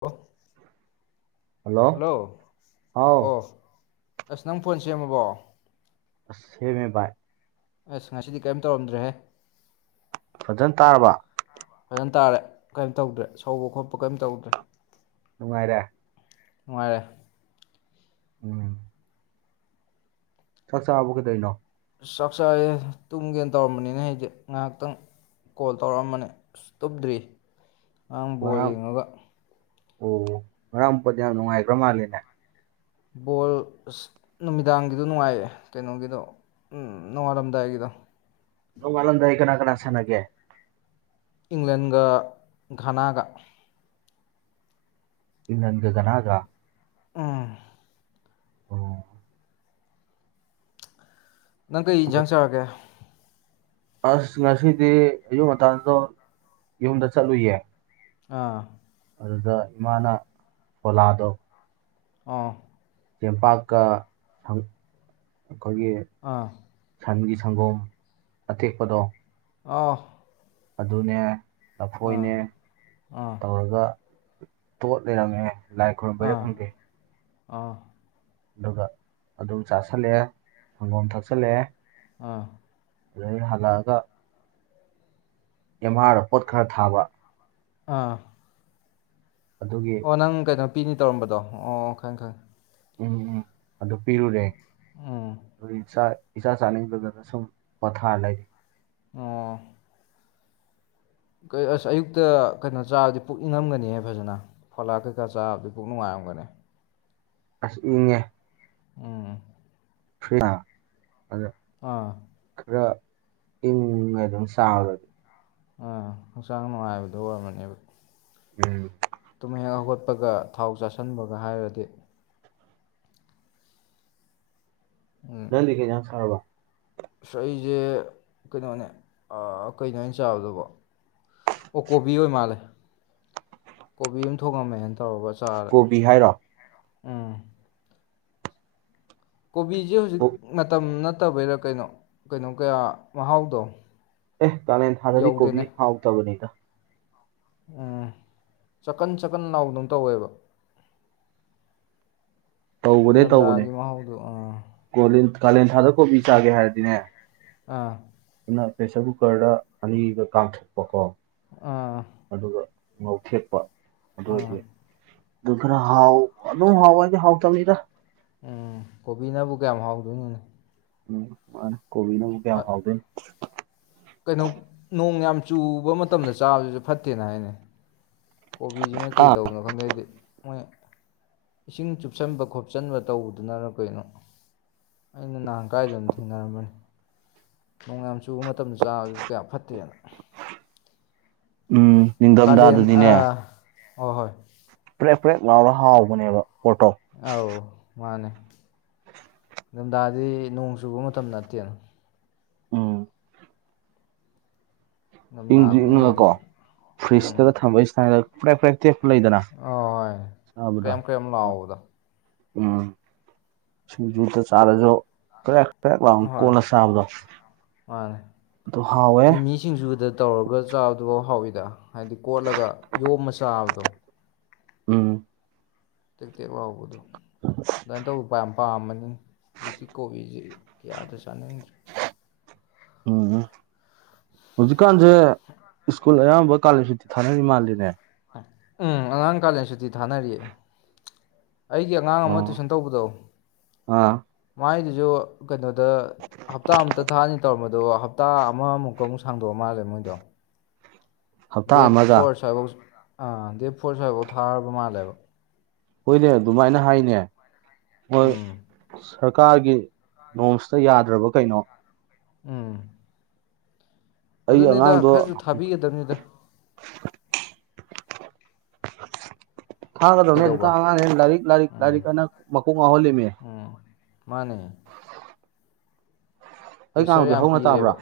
ꯑꯣ ꯍꯜꯂꯣ ꯍꯥꯎ ꯑꯣ ꯑꯁ ꯅꯪ ꯐꯣꯟ ꯁꯦꯝꯃꯕꯣ ꯁꯦꯃꯦ ꯕꯥꯏ ꯑꯁ ꯉꯁꯤꯗꯤ ꯀꯔꯤꯝ ꯇꯧꯔꯝꯗ꯭ꯔꯦꯍꯦ ꯐꯖꯅ ꯇꯥꯔꯕ ꯅꯟ ꯇꯥꯔꯦ ꯀꯔꯤꯝ ꯇꯧꯗ꯭ꯔꯦ ꯁꯧꯕ ꯈꯣꯠꯄ ꯀꯔꯤꯝ ꯇꯧꯗ꯭ꯔꯦ ꯑꯅꯨꯡꯉꯥꯏꯔꯦ ꯃꯥꯅꯨꯡꯉꯔꯦ ꯎꯝ ꯆꯥꯛ ꯆꯥꯕ ꯀꯩꯗꯣꯏꯅꯣ ꯑꯁ ꯆꯥꯛ ꯆꯑꯦ ꯇꯨꯝꯒꯦꯅ ꯇꯧꯔꯝꯕꯅꯤꯅ ꯍꯥꯏꯗꯤ ꯉꯥꯏꯍꯥꯛꯇꯪ ꯀꯣꯜ ꯇꯧꯔꯛꯑꯝꯕꯅꯦ ꯑꯁ ꯇꯨꯝꯨꯞꯗ꯭ꯔꯤ ꯑ ꯕꯣꯜ ꯉꯔꯥꯡ ꯌꯦꯡꯉꯒ ꯑꯣ ꯉꯔꯥꯡ ꯃꯨꯄꯗ ꯌꯥꯝ ꯅꯨꯡꯉꯥꯏꯈ꯭ꯔ ꯃꯥꯂꯦꯅꯦ ꯕꯣꯜ ꯑꯁ ꯅꯨꯃꯤꯗꯥꯡꯒꯤꯗꯣ ꯅꯨꯡꯉꯥꯏꯌꯦ ꯀꯩꯅꯣꯒꯤꯗꯣ ꯎꯝ ꯅꯨꯡꯉꯥꯏꯔꯝꯗꯥꯏꯒꯤꯗꯣ ꯑꯣ ꯋꯥꯜꯂꯝꯗꯥꯏ ꯀꯅꯥ ꯀꯅꯥꯁꯅꯒꯦ ꯏꯪꯂꯦꯟꯒ ꯘꯅꯥꯒ ꯏ ꯑꯗꯨ ꯀꯅꯥꯒ ꯎꯝ ꯑꯣ ꯅꯪ ꯀꯩ ꯌꯦꯟꯖꯥꯡ ꯆꯥꯔꯒꯦ ꯑꯁ ꯉꯁꯤꯗꯤ ꯑꯌꯨꯛ ꯉꯟꯗꯣ ꯌꯨꯝꯗ ꯆꯠꯂꯨꯌꯦ ꯑꯥ ꯑꯗꯨꯗ ꯏꯃꯥꯅ ꯐꯣꯂꯥꯗꯣ ꯑꯥ ꯇꯦꯡꯄꯥꯛꯀꯪ ꯑꯩꯈꯣꯏꯒꯤ ꯑꯥ ꯁꯒꯤ ꯁꯪꯒꯣꯝ ꯑꯇꯦꯛꯄꯗꯣ ꯑ ꯑꯗꯨ ꯑꯗꯨꯅꯦ ꯅꯐꯣꯏꯅꯦ ꯑꯥ ꯇꯧꯔꯒ ꯇꯣꯠ ꯂꯩꯔꯃꯦꯦ ꯂꯥꯏ ꯈꯔꯕꯦ ꯊꯪꯗꯦ ꯑ ꯑꯗꯨꯒ ꯑꯗꯨꯝ ꯆꯥꯥꯁꯜꯂꯛꯑꯦ ꯁꯪꯒꯣꯝ ꯊꯛꯆꯜꯂꯛꯑꯦ ꯑꯥ ꯑꯗꯗꯒꯤ ꯍꯜꯂꯛꯑꯒ ꯌꯦꯝꯍꯥꯔ ꯄꯣꯠ ꯈꯔ ꯊꯥꯕ ꯑꯥ ꯑꯗꯨꯒꯤ ꯑꯣꯅꯪ ꯀꯩꯅꯣ ꯅꯨꯄꯤꯅꯤ ꯇꯧꯔꯝꯕꯗꯣ ꯑꯣ ꯈꯪꯑꯦ ꯈꯪꯑꯦ ꯎꯝ ꯎꯝ ꯑꯗꯨ ꯄꯤꯔꯨꯔꯦ ꯈꯪꯉꯦ ꯑꯗꯨ ꯏꯆꯥ ꯆꯥꯅꯤꯡꯕꯒꯗ ꯁꯨꯝ ꯄꯣꯊꯥ ꯂꯩꯔꯤ ꯑꯣ ꯑꯁ ꯑꯌꯨꯛꯇ ꯀꯩꯅꯣ ꯆꯥꯕꯗꯤ ꯄꯨꯛꯅꯤꯡꯉꯝꯒꯅꯤꯍ ꯐꯖꯅ ꯐꯣꯂꯥꯛ ꯀꯩꯀꯥ ꯆꯥꯕꯗꯤ ꯄꯨꯛ ꯅꯨꯡꯉꯥꯏꯔꯝꯒꯅꯤ ꯑꯁ ꯏꯦ ꯎꯝ ꯐ ꯑꯥ ꯄꯨꯔꯥ ꯏꯪ ꯑꯗꯨꯝ ꯁꯥꯒꯗꯤ ꯑꯥ ꯍꯛꯆꯥꯡ ꯅꯨꯡꯉꯥꯏꯕꯗ ꯑꯣꯏꯔꯝꯃꯅꯦꯕ ꯎꯝ ꯇꯃꯤ ꯆꯠꯄꯒ ꯊꯥꯎ ꯆꯥꯥꯁꯟꯕꯒ ꯍꯥꯏꯔꯗꯤ ꯅꯈꯦ ꯌꯥꯝ ꯁꯥꯔꯕ ꯑ ꯑꯩꯁꯦ ꯀꯩꯅꯣꯅꯦ ꯀꯩꯅꯣ ꯑꯣꯏꯅ ꯆꯥꯕꯗꯧꯕ ꯑꯣ ꯀꯣꯕꯤ ꯑꯣꯏ ꯃꯥꯜꯂꯦ ꯀꯣꯕꯤ ꯑꯃ ꯊꯣꯡꯉꯝꯃꯦ ꯑ ꯇꯧꯕ ꯆꯥꯔꯦ ꯀꯣꯕꯤ ꯍꯥꯏꯔꯣ ꯎꯝ ꯀꯣꯕꯤꯁꯦ ꯍꯧꯖꯤꯛ ꯃꯇꯝ ꯐꯠꯇꯕꯩꯔꯥ ꯀꯩꯅꯣ ꯀꯩꯅꯣ ꯀꯌꯥ ꯃꯍꯥꯎꯗꯣ ꯑꯦ ꯇ ꯅ ꯊꯥꯗꯤ ꯌꯧꯗꯦꯅꯦ ꯀꯣꯕꯤ ꯍꯥꯥꯎꯥꯎꯛ ꯇꯕꯅꯤꯗ ꯎꯝ ꯆꯀꯟ ꯁꯀꯟ ꯅꯥꯎꯗꯪ ꯇꯧꯋꯦꯕ ꯇꯧꯕꯅꯦ ꯇꯧꯕꯅꯦ ꯊꯝꯊꯥꯒꯤ ꯃꯍꯥꯎꯗꯨꯣ ꯑꯥ ꯀꯣꯂꯦꯟ ꯀꯥꯂꯦꯟ ꯊꯥꯗ ꯀꯣꯕꯤ ꯆꯥꯒꯦ ꯍꯥꯏꯔꯗꯤꯅꯦ ꯑꯥ ꯑꯗꯨꯅ ꯄ꯭ꯔꯦꯁꯔ ꯀꯨꯀꯔꯗ ꯑꯅꯤꯒ ꯀꯥꯊꯣꯛꯄ ꯀꯣ ꯑꯥ ꯑꯗꯨꯒ ꯅꯣꯛꯈꯦꯄ ꯑꯥ ꯑꯗꯨꯣꯏꯗꯦ ꯑꯗꯨ ꯈꯔ ꯍꯥꯎ ꯑꯗꯨꯣ ꯍꯥꯎꯋꯥ ꯍꯥꯎ ꯀꯅꯤꯗ ꯎꯝ ꯀꯣꯕꯤꯅꯕꯨ ꯀꯌꯥꯝ ꯍꯥꯎꯗꯣꯏꯅꯣꯅꯦ ꯎꯝ ꯍ ꯀꯣꯕꯤꯅ ꯀꯌꯥ ꯐꯥꯎꯗ ꯀꯩꯅꯣ ꯅꯣꯡ ꯌꯥꯝ ꯆꯨꯕ ꯃꯇꯝꯗ ꯆꯥꯕꯁꯤꯁꯨꯦ ꯐꯠꯇꯦꯅ ꯍꯥꯏꯅꯩ ꯀꯣꯕꯤꯁꯤ ꯃꯣꯏ ꯀꯩ ꯑꯥ ꯇꯧꯕꯅꯣ ꯈꯪꯗꯦꯗꯤ ꯃꯣꯏ ꯏꯁꯤꯡ ꯆꯨꯞꯁꯤꯟꯕ ꯈꯣꯠꯆꯟꯕ ꯇꯧꯕꯗꯨꯅ ꯀꯩꯅꯣ ꯑꯩꯅ ꯅꯍꯥꯟ ꯀꯥꯏꯗꯅ ꯊꯦꯡꯅꯔꯝꯕꯅꯤ ꯅꯣꯡ ꯌꯥꯝ ꯆꯨꯕ ꯃꯇꯝꯗ ꯆꯥꯕꯁꯨ ꯀꯌꯥ ꯐꯠꯇꯦꯅ ꯎꯝ ꯅꯤꯡꯊꯝꯊꯥꯗꯗꯤꯅꯦ ꯑ ꯍꯣꯏ ꯄ꯭ꯔꯦꯛ ꯄ꯭ꯔꯦꯛ ꯂꯥꯎꯔ ꯍꯥꯎꯕꯅꯦꯕ ꯄꯣꯠꯇꯣ ꯑꯥꯎ ꯃꯥꯅꯦ ꯝꯗꯥꯗꯤ ꯅꯣꯡ ꯆꯨꯕ ꯃꯇꯝ ꯅꯠꯇꯦ ꯑ ꯏꯪꯗꯨ ꯏꯪꯊꯝꯊꯥꯅ ꯏꯪꯉꯒ ꯀꯣ ꯍꯦꯜꯂꯤ ꯐ꯭ꯔꯤꯖꯇꯒ ꯊꯝꯕꯩ ꯁꯥꯏꯗ ꯐꯦ ꯐ꯭ꯔꯦ ꯑ ꯀꯩꯝ ꯀꯩ ꯂꯥꯎꯑꯣ ꯑꯣꯗ ꯎꯝꯨꯗ ꯆꯥꯔꯦꯖ ꯀ ꯄꯔꯛꯂ ꯀꯣꯂ ꯆꯥꯕꯗꯣ ꯑꯗꯨ ꯍꯥꯎꯋꯦ ꯃꯤ ꯃꯤꯁꯤꯡꯁꯨꯗ ꯇꯧꯔꯒ ꯆꯥꯕꯗꯨ ꯍꯥꯎꯋꯤ ꯗ ꯍꯥꯏꯗꯤ ꯀꯣꯠꯂꯒ ꯌꯣꯝꯃ ꯆꯥꯕꯗꯣ ꯎꯝ ꯇꯦꯛ ꯇꯦꯛ ꯂꯥꯎꯕꯗꯣ ꯅꯇꯣ ꯎꯝ ꯄꯥꯝꯃꯅꯤ ꯍꯧꯖꯤꯛꯇꯤ ꯀꯣꯕꯤꯁꯤ ꯀꯌꯥꯗ ꯆꯥꯅꯤꯡꯗ꯭ꯔꯦ ꯎꯝ ꯍꯧꯖꯤ ꯀꯥꯟꯁꯦ ꯁ꯭ꯀꯨꯜ ꯑꯌꯥꯝꯕ ꯀꯥꯂ ꯁꯨꯇꯤ ꯊꯥꯅꯔꯤ ꯃꯥꯜꯂꯤꯅꯦ ꯎꯝ ꯑꯉꯥꯡ ꯀꯥꯂꯦꯟ ꯁꯇꯤ ꯊꯥꯅꯔꯤꯌꯦ ꯑꯩꯒꯤ ꯑꯉꯥꯡ ꯑꯃ ꯇꯨꯏꯁꯟ ꯑꯥ ꯇꯧꯕꯗꯣ ꯃꯥꯥꯏꯗꯨ ꯌ ꯀꯩꯅꯣꯗ ꯍꯞꯇꯥ ꯑꯝꯇ ꯊꯥꯅꯤ ꯇꯧꯔꯝꯃꯗ ꯑꯗꯣ ꯍꯞꯇꯥ ꯑꯃꯃꯨꯛꯀ ꯑꯃꯨꯛ ꯁꯥꯡꯗꯣꯛꯑ ꯃꯥꯜꯂꯦ ꯃꯣꯏꯗꯣ ꯍꯞꯇꯥ ꯗꯦꯠ ꯑꯃꯒ ꯐꯣꯔ ꯁ꯭ꯋꯥꯏꯐꯥꯎ ꯑꯥ ꯗꯦꯠ ꯐꯣꯔ ꯁ꯭ꯋꯥꯏꯐꯥꯎ ꯊꯥꯔꯕ ꯃꯥꯜꯂꯦꯕ ꯍꯣꯏꯅꯦ ꯑꯗꯨꯃꯥꯏꯅ ꯍꯥꯏꯅꯦ ꯃꯣꯏ ꯎꯝ ꯁꯔꯀꯥꯔꯒꯤ ꯅꯣꯝꯁꯇ ꯌꯥꯗ꯭ꯔꯕ ꯀꯩꯅꯣ ꯎꯝ ꯑꯩ ꯑꯗꯨꯅꯤꯗ ꯑꯉꯥꯡꯗꯣ ꯈꯔꯁꯨ ꯊꯥꯕꯤꯒꯗꯕꯅꯤꯗ ꯊꯥꯡꯒꯗꯧꯅꯦ ꯇ ꯀꯩꯗꯧꯕ ꯑꯉꯥꯡ ꯍ ꯂꯥꯏꯔꯤꯛ ꯂꯥꯏꯔꯤꯛ ꯎꯝ ꯂꯥꯏꯔꯤꯛ ꯑꯅ ꯃꯈꯀꯣꯡ ꯉꯥꯎꯍꯜꯂꯤꯃꯦ ꯎꯝ ꯃꯥꯅꯦ ꯑꯩ ꯄ꯭ꯔꯦꯁꯔ ꯉꯥꯡꯕꯗꯤ ꯌꯥꯝ ꯍꯧꯅ ꯇꯥꯕ꯭ꯔꯥ ꯄꯤꯔꯦꯕ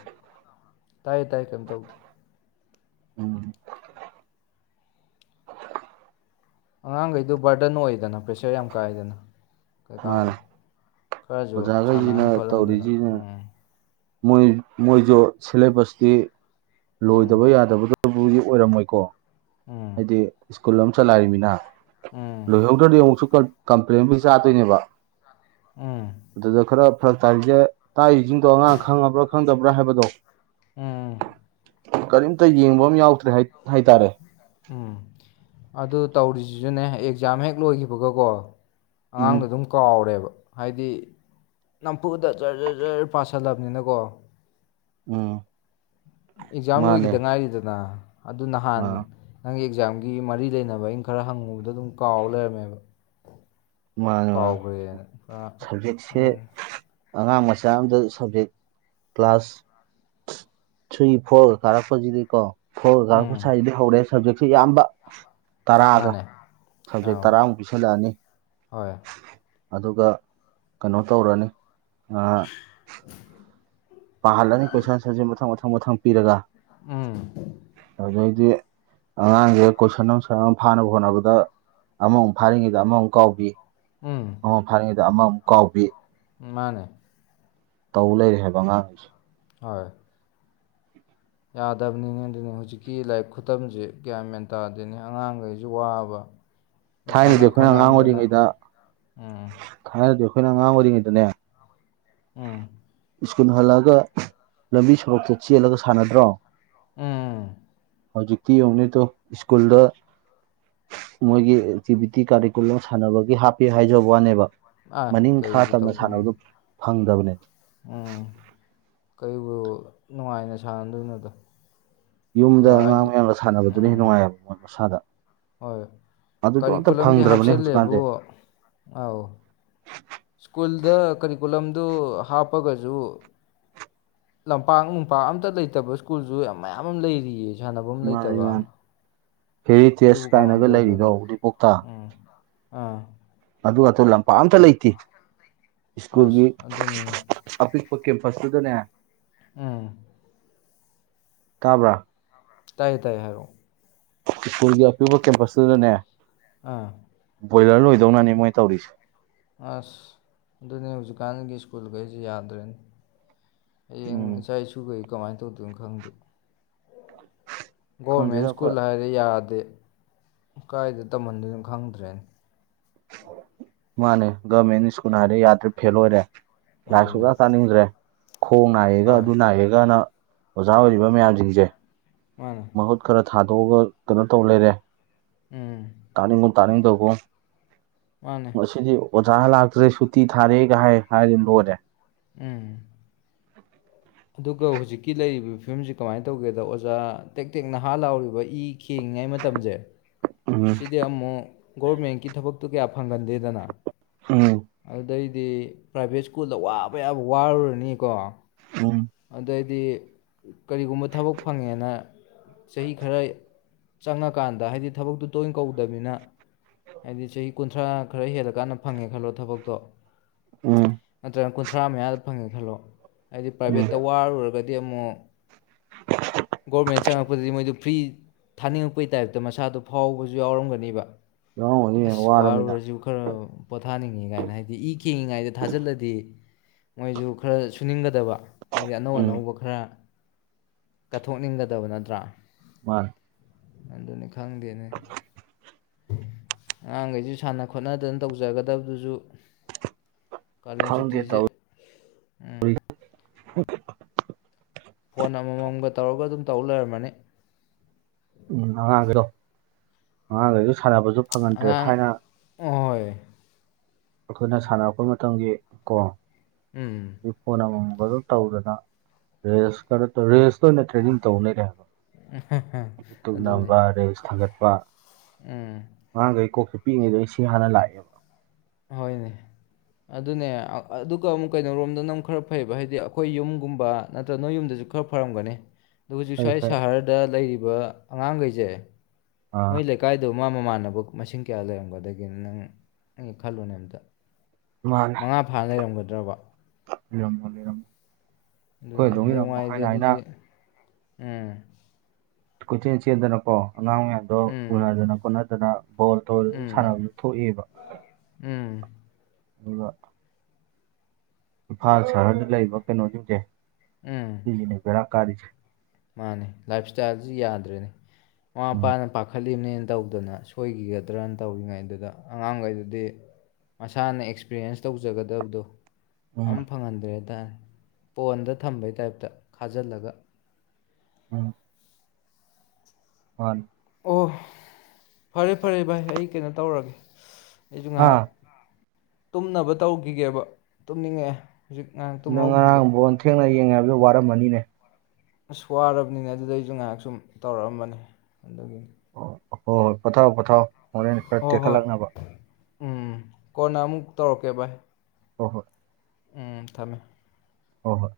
ꯇꯥꯏ ꯇꯥꯏ ꯀꯩꯝ ꯇꯧꯗꯦ ꯎꯝ ꯑꯉꯥꯡꯈꯩꯗꯨ ꯕꯔꯗꯟ ꯑꯣꯏꯗꯅ ꯄ꯭ꯔꯦꯁꯔ ꯌꯥꯝ ꯀꯥꯏꯗꯅ ꯀꯩꯀꯥꯟ ꯃꯥꯅꯦ ꯈꯔꯁꯨ ꯑꯣꯖꯥꯈꯩꯁꯤꯅ ꯁꯥꯟꯅꯍꯟ ꯈꯣꯠꯍꯟꯗꯅ ꯇꯧꯔꯤꯁꯤꯅ ꯎꯝ ꯃꯣꯏ ꯃꯣꯏꯁꯨ ꯁꯤꯂꯦꯕꯁꯇꯤ ꯎꯝ ꯂꯣꯏꯗꯕ ꯌꯥꯗꯕꯗ ꯑꯗꯨꯕꯨꯗꯤ ꯑꯣꯏꯔꯝꯃꯣꯏꯀꯣ ꯍꯥꯏꯗꯤ ꯁ꯭ꯀꯨꯜ ꯑꯃ ꯆꯠꯂꯥꯏꯔꯤꯃꯤꯅ ꯎꯝ ꯂꯣꯏꯍꯧꯗ꯭ꯔꯗꯤ ꯑꯃꯨꯛꯁꯨ ꯀ ꯀꯝꯄ꯭ꯂꯦꯟꯕꯨ ꯆꯥꯠꯇꯣꯏꯅꯦꯕ ꯎꯝ ꯎꯝ ꯑꯗꯨꯗ ꯈꯔ ꯐꯔꯛ ꯇꯥꯔꯤꯁꯦ ꯇꯥꯔꯤꯁꯤꯡꯗꯣ ꯑꯉꯥꯡ ꯈꯪꯉꯕ꯭ꯔꯥ ꯈꯪꯗꯕ꯭ꯔꯥ ꯍꯥꯏꯕꯗꯣ ꯎꯝ ꯀꯔꯤꯝꯇ ꯌꯦꯡꯕ ꯑꯃ ꯌꯥꯎꯗ꯭ꯔꯦ ꯍꯥꯏꯇꯥꯔꯦ ꯎꯝ ꯑꯗꯨ ꯇꯧꯔꯤꯁꯤꯁꯨꯅꯦ ꯑꯦꯛꯖꯥꯝ ꯍꯦꯛ ꯂꯣꯏꯈꯤꯕꯒꯀꯣ ꯑꯉꯥꯡꯗꯣ ꯎꯝ ꯑꯗꯨꯝ ꯀꯥꯎꯔꯦꯕ ꯍꯥꯏꯗꯤ ꯅꯝꯐꯨꯗ ꯖꯔ ꯖꯔ ꯖꯔ ꯄꯁꯤꯜꯂꯕꯅꯤꯅꯀꯣ ꯑ ꯑꯦꯛꯖꯥꯝ ꯂꯣꯏꯈꯤꯗ ꯉꯥꯏꯔꯤꯗꯅ ꯑꯗꯨ ꯅꯍꯥꯟ ꯑꯥ ꯅꯪꯒꯤ ꯑꯦꯛꯖꯥꯝꯒꯤ ꯃꯔꯤ ꯂꯩꯅꯕ ꯑꯩꯅ ꯈꯔ ꯍꯪꯉꯨꯕꯗ ꯑꯗꯨꯝ ꯀꯥꯎꯔ ꯂꯩꯔꯝꯃꯦꯕ ꯃꯥꯅꯦ ꯃꯥ ꯀꯥꯎꯈ꯭ꯔꯦꯅ ꯈꯔ ꯁꯕꯖꯦꯛꯁꯦ ꯎꯝ ꯑꯉꯥꯡ ꯃꯁꯤꯡꯁ ꯆꯛꯝꯗ ꯁꯕꯖꯦꯛ ꯀ꯭ꯂꯥꯁ ꯊ꯭ꯔꯤ ꯐꯣꯔꯒ ꯀꯥꯔꯛꯄꯁꯤꯗꯤꯀꯣ ꯎꯝ ꯍꯣꯏꯒꯥꯡꯕꯨꯁꯥꯏꯗꯤ ꯍꯧꯔꯦ ꯁꯕꯖꯦꯛꯁꯦ ꯑꯌꯥꯝꯕ ꯇꯔꯥꯒ ꯃꯥꯅꯦ ꯁꯕꯖꯦꯛ ꯑꯥꯎ ꯇꯔꯥꯃꯨꯛ ꯄꯤꯁꯤꯜꯂꯛꯑꯅꯤ ꯍꯣꯏ ꯑꯗꯨꯒ ꯀꯩꯅꯣ ꯇꯧꯔꯅꯤ ꯑꯥ ꯄꯥꯔꯂꯅꯤ ꯀꯣꯏꯁꯁ ꯃꯊꯪ ꯃꯊꯪ ꯃꯊꯪ ꯄꯤꯔꯒ ꯎꯝ ꯑꯗꯨꯗꯗꯤ ꯑꯉꯥꯡꯁꯦ ꯀꯣꯏꯁꯟ ꯑꯃꯁꯟ ꯑꯃ ꯐꯥꯅꯕ ꯍꯣꯠꯅꯕꯗ ꯑꯃꯃꯨꯛ ꯐꯥꯔꯤꯉꯩꯗ ꯑꯃꯃꯨꯛ ꯀꯥꯎꯕꯤ ꯎꯝ ꯑꯣ ꯐꯔ ꯑꯃꯃꯨꯛ ꯀꯥꯎꯕꯤ ꯃꯥꯅꯦ ꯇꯧ ꯂꯩꯔꯦ ꯍꯥꯏꯕ ꯑꯉꯥꯡꯈꯩꯁꯦ ꯍꯣꯏ ꯌꯥꯗꯕꯅꯤꯅꯦ ꯑꯗꯨꯅꯤ ꯍꯧꯖꯤꯛꯀꯤ ꯂꯥꯏꯔꯤꯛ ꯈꯨꯇꯝꯁꯦ ꯒ꯭ꯌꯥ ꯃꯦꯟ ꯇꯥꯗꯦꯅꯦ ꯑꯉꯥꯡꯈꯩꯁꯤ ꯋꯥꯕ ꯊꯥꯏꯅꯗꯤ ꯁꯥꯟꯅ ꯑꯩꯈꯣꯏꯅ ꯑꯉꯥꯡ ꯈꯣꯠꯅꯍꯟꯗꯅ ꯑꯣꯏꯔꯤꯉꯩꯗ ꯎꯝ ꯊꯥꯏꯅꯗꯤ ꯑꯩ ꯑꯩꯈꯣꯏꯅ ꯑꯉꯥꯡ ꯑꯣꯏꯔꯤꯉꯩꯗꯅꯦ ꯎꯝ ꯁ꯭ꯀꯨꯜ ꯍꯜꯂꯛꯒ ꯂꯝꯕꯤ ꯁꯣꯔꯣꯛꯇ ꯆꯦꯜꯂꯒ ꯁꯥꯟꯅꯗ꯭ꯔꯣ ꯎꯝ ꯍꯧꯖꯤꯛꯇꯤ ꯌꯦꯡꯅꯤꯗꯣ ꯁ꯭ꯀꯨꯜꯗ ꯃꯣꯏꯒꯤ ꯑꯦꯛꯇꯤꯚꯤꯇꯤ ꯀꯥꯔꯤꯀꯨꯂꯝ ꯁꯥꯟꯅꯕꯒꯤ ꯍꯥꯞꯄꯦ ꯍꯥꯏꯖꯕ ꯋꯥꯅꯦꯕ ꯑꯥ ꯃꯅꯤꯡꯈꯥ ꯀꯔꯤꯕꯨ ꯇꯝꯅ ꯇꯧꯗꯣꯏꯅꯣꯗ ꯁꯥꯟꯅꯕꯗꯨꯣ ꯐꯪꯗꯕꯅꯦ ꯎꯝ ꯀ ꯅꯨꯡꯉꯥꯏꯅ ꯁꯥꯟꯅꯗꯣꯏꯅꯣꯗꯣ ꯌꯨꯝꯗ ꯑꯉꯥꯡ ꯃꯌꯥꯝꯗ ꯁꯥꯟꯅꯕꯗꯨꯅ ꯍꯦꯟꯅ ꯅꯨꯡꯉꯥꯏꯌꯦꯕ ꯃꯣꯏ ꯃꯁꯥꯗ ꯍꯣꯏ ꯑꯗꯨꯗꯣ ꯑꯝꯇ ꯀꯔꯤꯀꯨꯂꯝꯗꯤ ꯐꯪꯗ꯭ꯔꯕꯅꯦ ꯍꯧꯖꯤꯛꯀꯥꯟꯁꯦ ꯍꯥꯞꯆꯤꯜꯂꯦꯕꯨꯕꯣ ꯑꯧ ꯁ꯭ꯀꯨꯜꯗ ꯀꯔꯤꯀꯨꯂꯝ ꯑꯗꯨ ꯍꯥꯞꯄꯒꯁꯨ ꯂꯝꯄꯥꯛ ꯅꯨꯡꯄꯥꯛ ꯑꯝꯇ ꯂꯩꯇꯕ ꯁ꯭ꯀꯨꯜꯁꯨ ꯌꯥꯝ ꯃꯌꯥꯝ ꯑꯃ ꯂꯩꯔꯤꯌꯦ ꯁꯥꯟꯅꯐꯝ ꯃꯥꯅꯤ ꯂꯩꯇꯕ ꯃꯥꯅꯤ ꯍꯦꯔꯤꯇꯦꯖ ꯑꯗꯨꯕꯨ ꯀꯃꯥꯏꯅ ꯀꯥꯏꯅꯒ ꯂꯩꯔꯤꯗꯣ ꯇꯧꯗꯣꯏꯅꯣ ꯎꯔꯤꯄꯣꯛꯇ ꯎꯝ ꯑꯥ ꯑꯗꯨꯒ ꯇꯨ ꯂꯝꯄꯥꯛꯝꯇ ꯂꯩꯇꯦ ꯑꯁ ꯁ꯭ꯀꯨꯜꯒꯤ ꯑꯗꯨꯅꯤꯅꯦ ꯑꯄꯤꯛꯄ ꯀꯦꯝꯄꯁꯇꯨꯗꯅꯦ ꯎꯝ ꯇꯥꯕ꯭ꯔꯥ ꯇꯥꯏꯌꯦ ꯇꯥꯏꯌꯦ ꯍꯥꯏꯌ ꯁ꯭ꯀꯨꯜꯒꯤ ꯑꯄꯤꯄ ꯀꯦꯝꯄꯁꯇꯨꯗꯅꯦ ꯑꯥ ꯕꯣꯏꯂꯔ ꯂꯣꯏꯗꯧꯅꯅꯤ ꯃꯣꯏ ꯇꯧꯔꯤꯁꯦ ꯑꯁ ꯑꯗꯨꯅꯤ ꯍꯧꯖꯤꯛꯀꯥꯟꯒꯤ ꯁ꯭ꯀꯨꯜꯈꯩꯁꯤ ꯌꯥꯗ꯭ꯔꯦꯅꯦ ꯎꯝ ꯆꯥꯏꯁꯨꯨ ꯀꯩ ꯀꯃꯥꯏꯅ ꯇꯧꯗꯣꯏꯅꯣ ꯈꯪꯗꯦ ꯒꯣꯔꯃꯦꯟ ꯈꯪꯗꯦꯗ ꯑꯩꯈꯣꯏ ꯁ꯭ꯀꯨꯜ ꯍꯥꯏꯗꯤ ꯌꯥꯗꯦ ꯀꯥꯏꯗ ꯇꯝꯍꯟꯗꯣꯏꯅꯣ ꯈꯪꯗ꯭ꯔꯦꯅ ꯃꯥꯅꯦ ꯒꯚꯃꯦꯟ ꯁ꯭ꯀꯨꯜ ꯍꯥꯏꯔꯦ ꯌꯥꯗ꯭ꯔꯦ ꯐꯦꯜ ꯑꯣꯏꯔꯦ ꯑꯗꯨꯅꯦ ꯂꯥꯏꯍꯥꯛꯁꯨꯒ ꯆꯥꯅꯤꯡꯗ꯭ꯔꯦ ꯈꯣꯡ ꯅꯥꯏꯌꯦꯒ ꯍꯣꯏ ꯑꯗꯨ ꯅꯥꯏꯑꯒꯅ ꯑꯣꯖꯥ ꯑꯣꯏꯔꯤꯕ ꯃꯌꯥꯝꯁꯤꯡꯁꯦ ꯃꯥꯅꯦ ꯃꯥꯎꯠ ꯈꯔ ꯊ ꯊꯥꯗꯣꯛꯑꯒ ꯀꯩꯅꯣ ꯇꯧ ꯂꯩꯔꯦ ꯎꯝ ꯇꯅꯤ ꯇꯅꯤꯡ ꯇꯕ ꯃꯥꯅꯦ ꯃꯁꯤꯁꯤꯗꯤ ꯑꯣꯖꯥ ꯂꯥꯛꯇ꯭ꯔꯦ ꯁꯨꯇꯤ ꯊꯥꯔꯦꯒꯥꯏ ꯍꯥꯏꯔꯦ ꯂꯣꯏꯔꯦ ꯎꯝ ꯑꯗꯨꯒ ꯍꯧꯖꯤꯛꯀꯤ ꯂꯩꯔꯤꯕ ꯐꯤꯕꯝꯁꯤꯦ ꯀꯃꯥꯏꯅ ꯇꯧꯒꯦꯗ ꯑꯣꯖꯥ ꯇꯦꯛ ꯇꯦꯛ ꯅꯍꯥ ꯂꯥꯎꯔꯤꯕ ꯏ ꯈꯦꯡꯉꯤꯉꯩ ꯃꯇꯝꯁꯦ ꯎꯝ ꯁꯤꯗꯤ ꯑꯃꯃꯣ ꯔꯃꯦꯟꯀꯤ ꯊꯕꯛ ꯇꯨ ꯀ ꯐꯪꯒꯟꯗꯦꯗꯅ ꯎꯝ ꯑꯗꯨꯗꯩ ꯍꯥꯏꯗꯤ ꯄ꯭ꯔꯥꯏꯚꯦꯠ ꯁ꯭ꯀꯨꯜꯗ ꯋꯥꯕ ꯌꯥꯕ ꯋꯥꯔꯨꯔꯅꯤꯀꯣ ꯎꯨꯝ ꯍꯥꯏꯗꯤ ꯀꯔꯤꯒꯨꯝꯕ ꯊꯕꯛ ꯐꯪꯉꯦꯅ ꯆꯍꯤ ꯈꯔ ꯆꯪꯉꯀꯥꯟꯗ ꯍꯥꯏꯗꯤ ꯊꯕꯛꯇꯨ ꯇꯣꯏꯅ ꯀꯧꯗꯅꯤꯅ ꯍꯥꯏꯗꯤ ꯆꯍꯤ ꯀꯨꯟꯊ꯭ꯔꯥ ꯈꯔ ꯍꯦꯜꯂ ꯀꯥꯟꯗ ꯐꯪꯉꯦ ꯈꯜꯂꯣ ꯊꯕꯛꯇꯣ ꯎꯝ ꯅꯠꯇ꯭ꯔꯒ ꯀꯨꯟꯊ꯭ꯔꯥ ꯃꯉꯌꯥꯗ ꯐꯪꯉꯦ ꯈꯜꯂꯣ ꯍꯥꯏꯗꯤ ꯎꯝ ꯄ꯭ꯔꯥꯏꯚꯦꯠꯇ ꯋꯥꯔꯨꯔꯒꯗꯤ ꯍꯥꯏꯗꯤ ꯑꯃꯨꯛ ꯒꯣꯔꯃꯦꯟ ꯆꯪꯉꯛꯄꯗꯗꯤ ꯃꯣꯏꯗꯨ ꯐ꯭ꯔꯤ ꯊꯥꯅꯤꯡꯉꯛꯄꯒꯤ ꯇꯥꯏꯞꯇ ꯃꯁꯥꯗꯣ ꯐꯥꯎꯕꯁꯨ ꯌꯥꯎꯔꯝꯒꯅꯤꯕ ꯌꯥꯎꯔꯝꯒꯅꯤ ꯑꯁ ꯋꯥꯔꯕꯅꯤꯅ ꯋꯥꯔꯨꯔꯁꯨ ꯈꯔ ꯄꯣꯊꯥꯅꯤꯡ ꯀꯥꯏꯅ ꯍꯥꯏꯗꯤ ꯏ ꯀꯤꯉꯤꯉꯩꯗ ꯊꯥꯖꯤꯜꯂꯗꯤ ꯃꯣꯏꯁꯨ ꯈꯔ ꯁꯨꯅꯤꯡꯒꯗꯕ ꯍꯥꯏꯗꯤ ꯑꯅꯧ ꯎꯝ ꯑꯅꯧꯕ ꯈꯔ ꯀꯠꯊꯣꯛꯅꯤꯡꯒꯗꯕ ꯅꯠꯇ꯭ꯔꯥ ꯃꯥ ꯑꯅꯤ ꯈꯥꯡ [inaudible] ꯑꯉꯥꯡꯈꯩꯁꯨ ꯁꯥꯟꯅ ꯈꯣꯠꯅꯗꯅ ꯇꯧꯖꯒꯗꯕꯗꯨꯁꯨ ꯀꯂꯦꯟ ꯈꯪꯗꯦ ꯁꯨꯇꯁ ꯇꯧ ꯐꯣꯟ ꯑꯃꯃꯝꯒ ꯇꯧꯔꯒ ꯑꯗꯨꯝ ꯇꯧ ꯂꯩꯔꯝꯃꯅꯤ ꯎꯝ ꯑꯉꯥꯡ ꯍꯥꯏꯒ꯭ꯔꯣ ꯑꯉꯥꯡ ꯍꯥꯏ ꯁꯥꯟꯅꯕꯁꯨ ꯐꯪꯍꯟꯗ꯭ꯔꯦ ꯑꯉꯥꯡ ꯊꯥꯏꯅ ꯑꯍꯣꯏ ꯑꯩꯈꯣꯏꯅ ꯁꯥꯟꯅꯔꯛꯄ ꯃꯇꯝꯒꯤ ꯀꯣ ꯎꯝ ꯐꯅꯃ ꯇꯧꯗꯅ ꯔꯦꯁꯅ ꯔꯦꯁꯇ ꯑꯣꯏꯅ ꯇ꯭ꯔꯦꯅꯤꯡ ꯇꯧ ꯂꯩꯔꯦ ꯍꯥꯏꯕ ꯎꯝ ꯇꯅꯝꯕꯔꯦ ꯈ ꯋꯥ ꯎꯝ ꯑꯥꯡ ꯀꯩ ꯀꯣ ꯐ ꯄꯤꯉꯩꯗꯣ ꯁꯤ ꯍꯥꯟꯅ ꯂꯥꯛꯑꯦꯕ ꯍꯣꯏꯅꯦ ꯑꯗꯨꯅꯦ ꯑꯗꯨꯒ ꯑꯃꯨꯛ ꯀꯩꯅꯣꯣꯔꯣꯝꯗꯅ ꯑꯃꯨꯛ ꯈꯔ ꯐꯩꯕ ꯍꯥꯏꯗꯤ ꯑꯩꯈꯣꯏ ꯌꯨꯝꯒꯨꯝꯕ ꯅꯠꯇ꯭ꯔꯒ ꯅꯣꯏ ꯌꯨꯝꯗꯁꯨ ꯈꯔ ꯐꯔꯝꯒꯅꯤ ꯑꯗꯣ ꯍꯧꯖꯤꯛ ꯐꯩ ꯁ꯭ꯋꯥꯏ ꯐꯩ ꯁꯍꯔꯗ ꯂꯩꯔꯤꯕ ꯑꯗꯨꯒ ꯑꯉꯥꯡꯈꯩꯁꯦ ꯑꯥ ꯃꯣꯏꯂꯦ ꯀꯥꯏꯗꯣꯛ ꯃꯃꯥ ꯃꯃꯥꯟꯅꯕꯕꯨ ꯃꯁꯤꯡ ꯀꯌꯥ ꯂꯩꯔꯝꯒꯗꯒꯦꯅ ꯅꯪ ꯑ ꯈꯜꯂꯨꯅꯦ ꯑꯝꯇ ꯃꯥꯅꯦ ꯃꯉꯥ ꯐꯥꯅ ꯂꯩꯔꯝꯒꯗ꯭ꯔꯕ ꯏꯔꯝꯔꯝ ꯑꯗꯨꯅꯦ ꯍꯌꯦꯡꯉꯥꯏꯗꯤꯦ ꯑꯗꯨꯗꯤ ꯎꯝ ꯀꯣꯆꯤꯡ ꯆꯦꯗꯅꯀꯣ ꯑꯉꯥꯡ ꯃꯌꯥꯝꯗꯣ ꯎꯝ ꯎꯅꯗꯅ ꯈꯣꯠꯅꯗꯅ ꯕꯣꯜ ꯇꯧꯔꯁꯨ ꯎꯝ ꯁꯥꯟꯅꯕꯁꯨ ꯊꯣꯛꯑꯦꯕ ꯎꯝ ꯑꯗꯨꯒ ꯏꯝꯐꯥꯜ ꯁꯍꯔꯗ ꯂꯩꯕ ꯀꯩꯅꯣꯁꯤꯡꯁꯦ ꯎꯝ ꯁꯤꯅꯤ ꯐꯦꯔ ꯀꯥꯔꯤꯖ ꯃꯥꯅꯦ ꯂꯥꯏꯐ ꯏꯁꯇꯥꯏꯜꯁꯨ ꯌꯥꯗ꯭ꯔꯦꯅꯦ ꯃꯃꯥ ꯎꯝ ꯃꯄꯥꯅ ꯄꯥꯈꯠꯂꯤꯕꯅꯦ ꯇꯧꯗꯅ ꯁꯣꯏꯈꯤꯒꯗ꯭ꯔꯅ ꯇꯧꯔꯤꯉꯩꯗꯨꯗ ꯑꯉꯥꯡꯈꯩꯗꯨꯗꯤ ꯃꯁꯥꯅ ꯑꯦꯛꯁꯄꯤꯔꯤꯌꯦꯟꯁ ꯇꯧꯖꯒꯗꯕꯗꯣ ꯎꯝ ꯑꯝ ꯐꯪꯍꯟꯗ꯭ꯔꯦ ꯄꯣꯟꯗ ꯊꯝꯕꯩ ꯇꯥꯏꯞꯇ ꯈꯥꯖꯤꯜꯂꯒ ꯍ ꯑꯣ ꯐꯔꯦ ꯐꯔꯦ ꯚꯥꯏ ꯑꯩ ꯀꯩꯅꯣ ꯇꯧꯔꯒꯦ ꯑꯩꯖꯨꯝꯥ ꯍꯥ ꯇꯨꯝꯅꯕ ꯇꯧꯈꯤꯒꯦꯕ ꯇꯨꯝꯅꯤꯡꯉꯑꯦ ꯅꯪ ꯉꯔꯥꯡꯕꯣꯟꯅ ꯊꯦꯡꯅꯩ ꯌꯦꯡꯉꯦ ꯍꯥꯏꯕꯗꯣ ꯋꯥꯔꯝꯃꯅꯤꯅꯦ ꯑꯁ ꯋꯥꯔꯕꯅꯤꯅꯦ ꯑꯗꯨꯗꯩꯁꯨ ꯉꯥꯏꯍꯥꯛ ꯁꯨꯝ ꯇꯧꯔꯛꯑꯝꯕꯅꯦ ꯑꯗꯨꯒꯤ ꯑꯣ ꯍꯣ ꯍꯣꯏ ꯄꯊꯥꯥꯎ ꯄꯊꯥꯥꯎ ꯃꯣꯔꯦꯟꯅ ꯈꯔ ꯍꯣꯏ ꯍꯣꯏ ꯇꯦꯛꯈꯠꯂꯛꯅꯕ ꯎꯝ ꯀꯣꯟꯅ ꯑꯃꯨꯛ ꯇꯧꯔꯛꯀꯦ ꯚꯥꯏ ꯍꯣꯏ ꯍꯣꯏ ꯎꯝ ꯊꯝꯃꯦ ꯍꯣꯏ ꯍꯣꯏ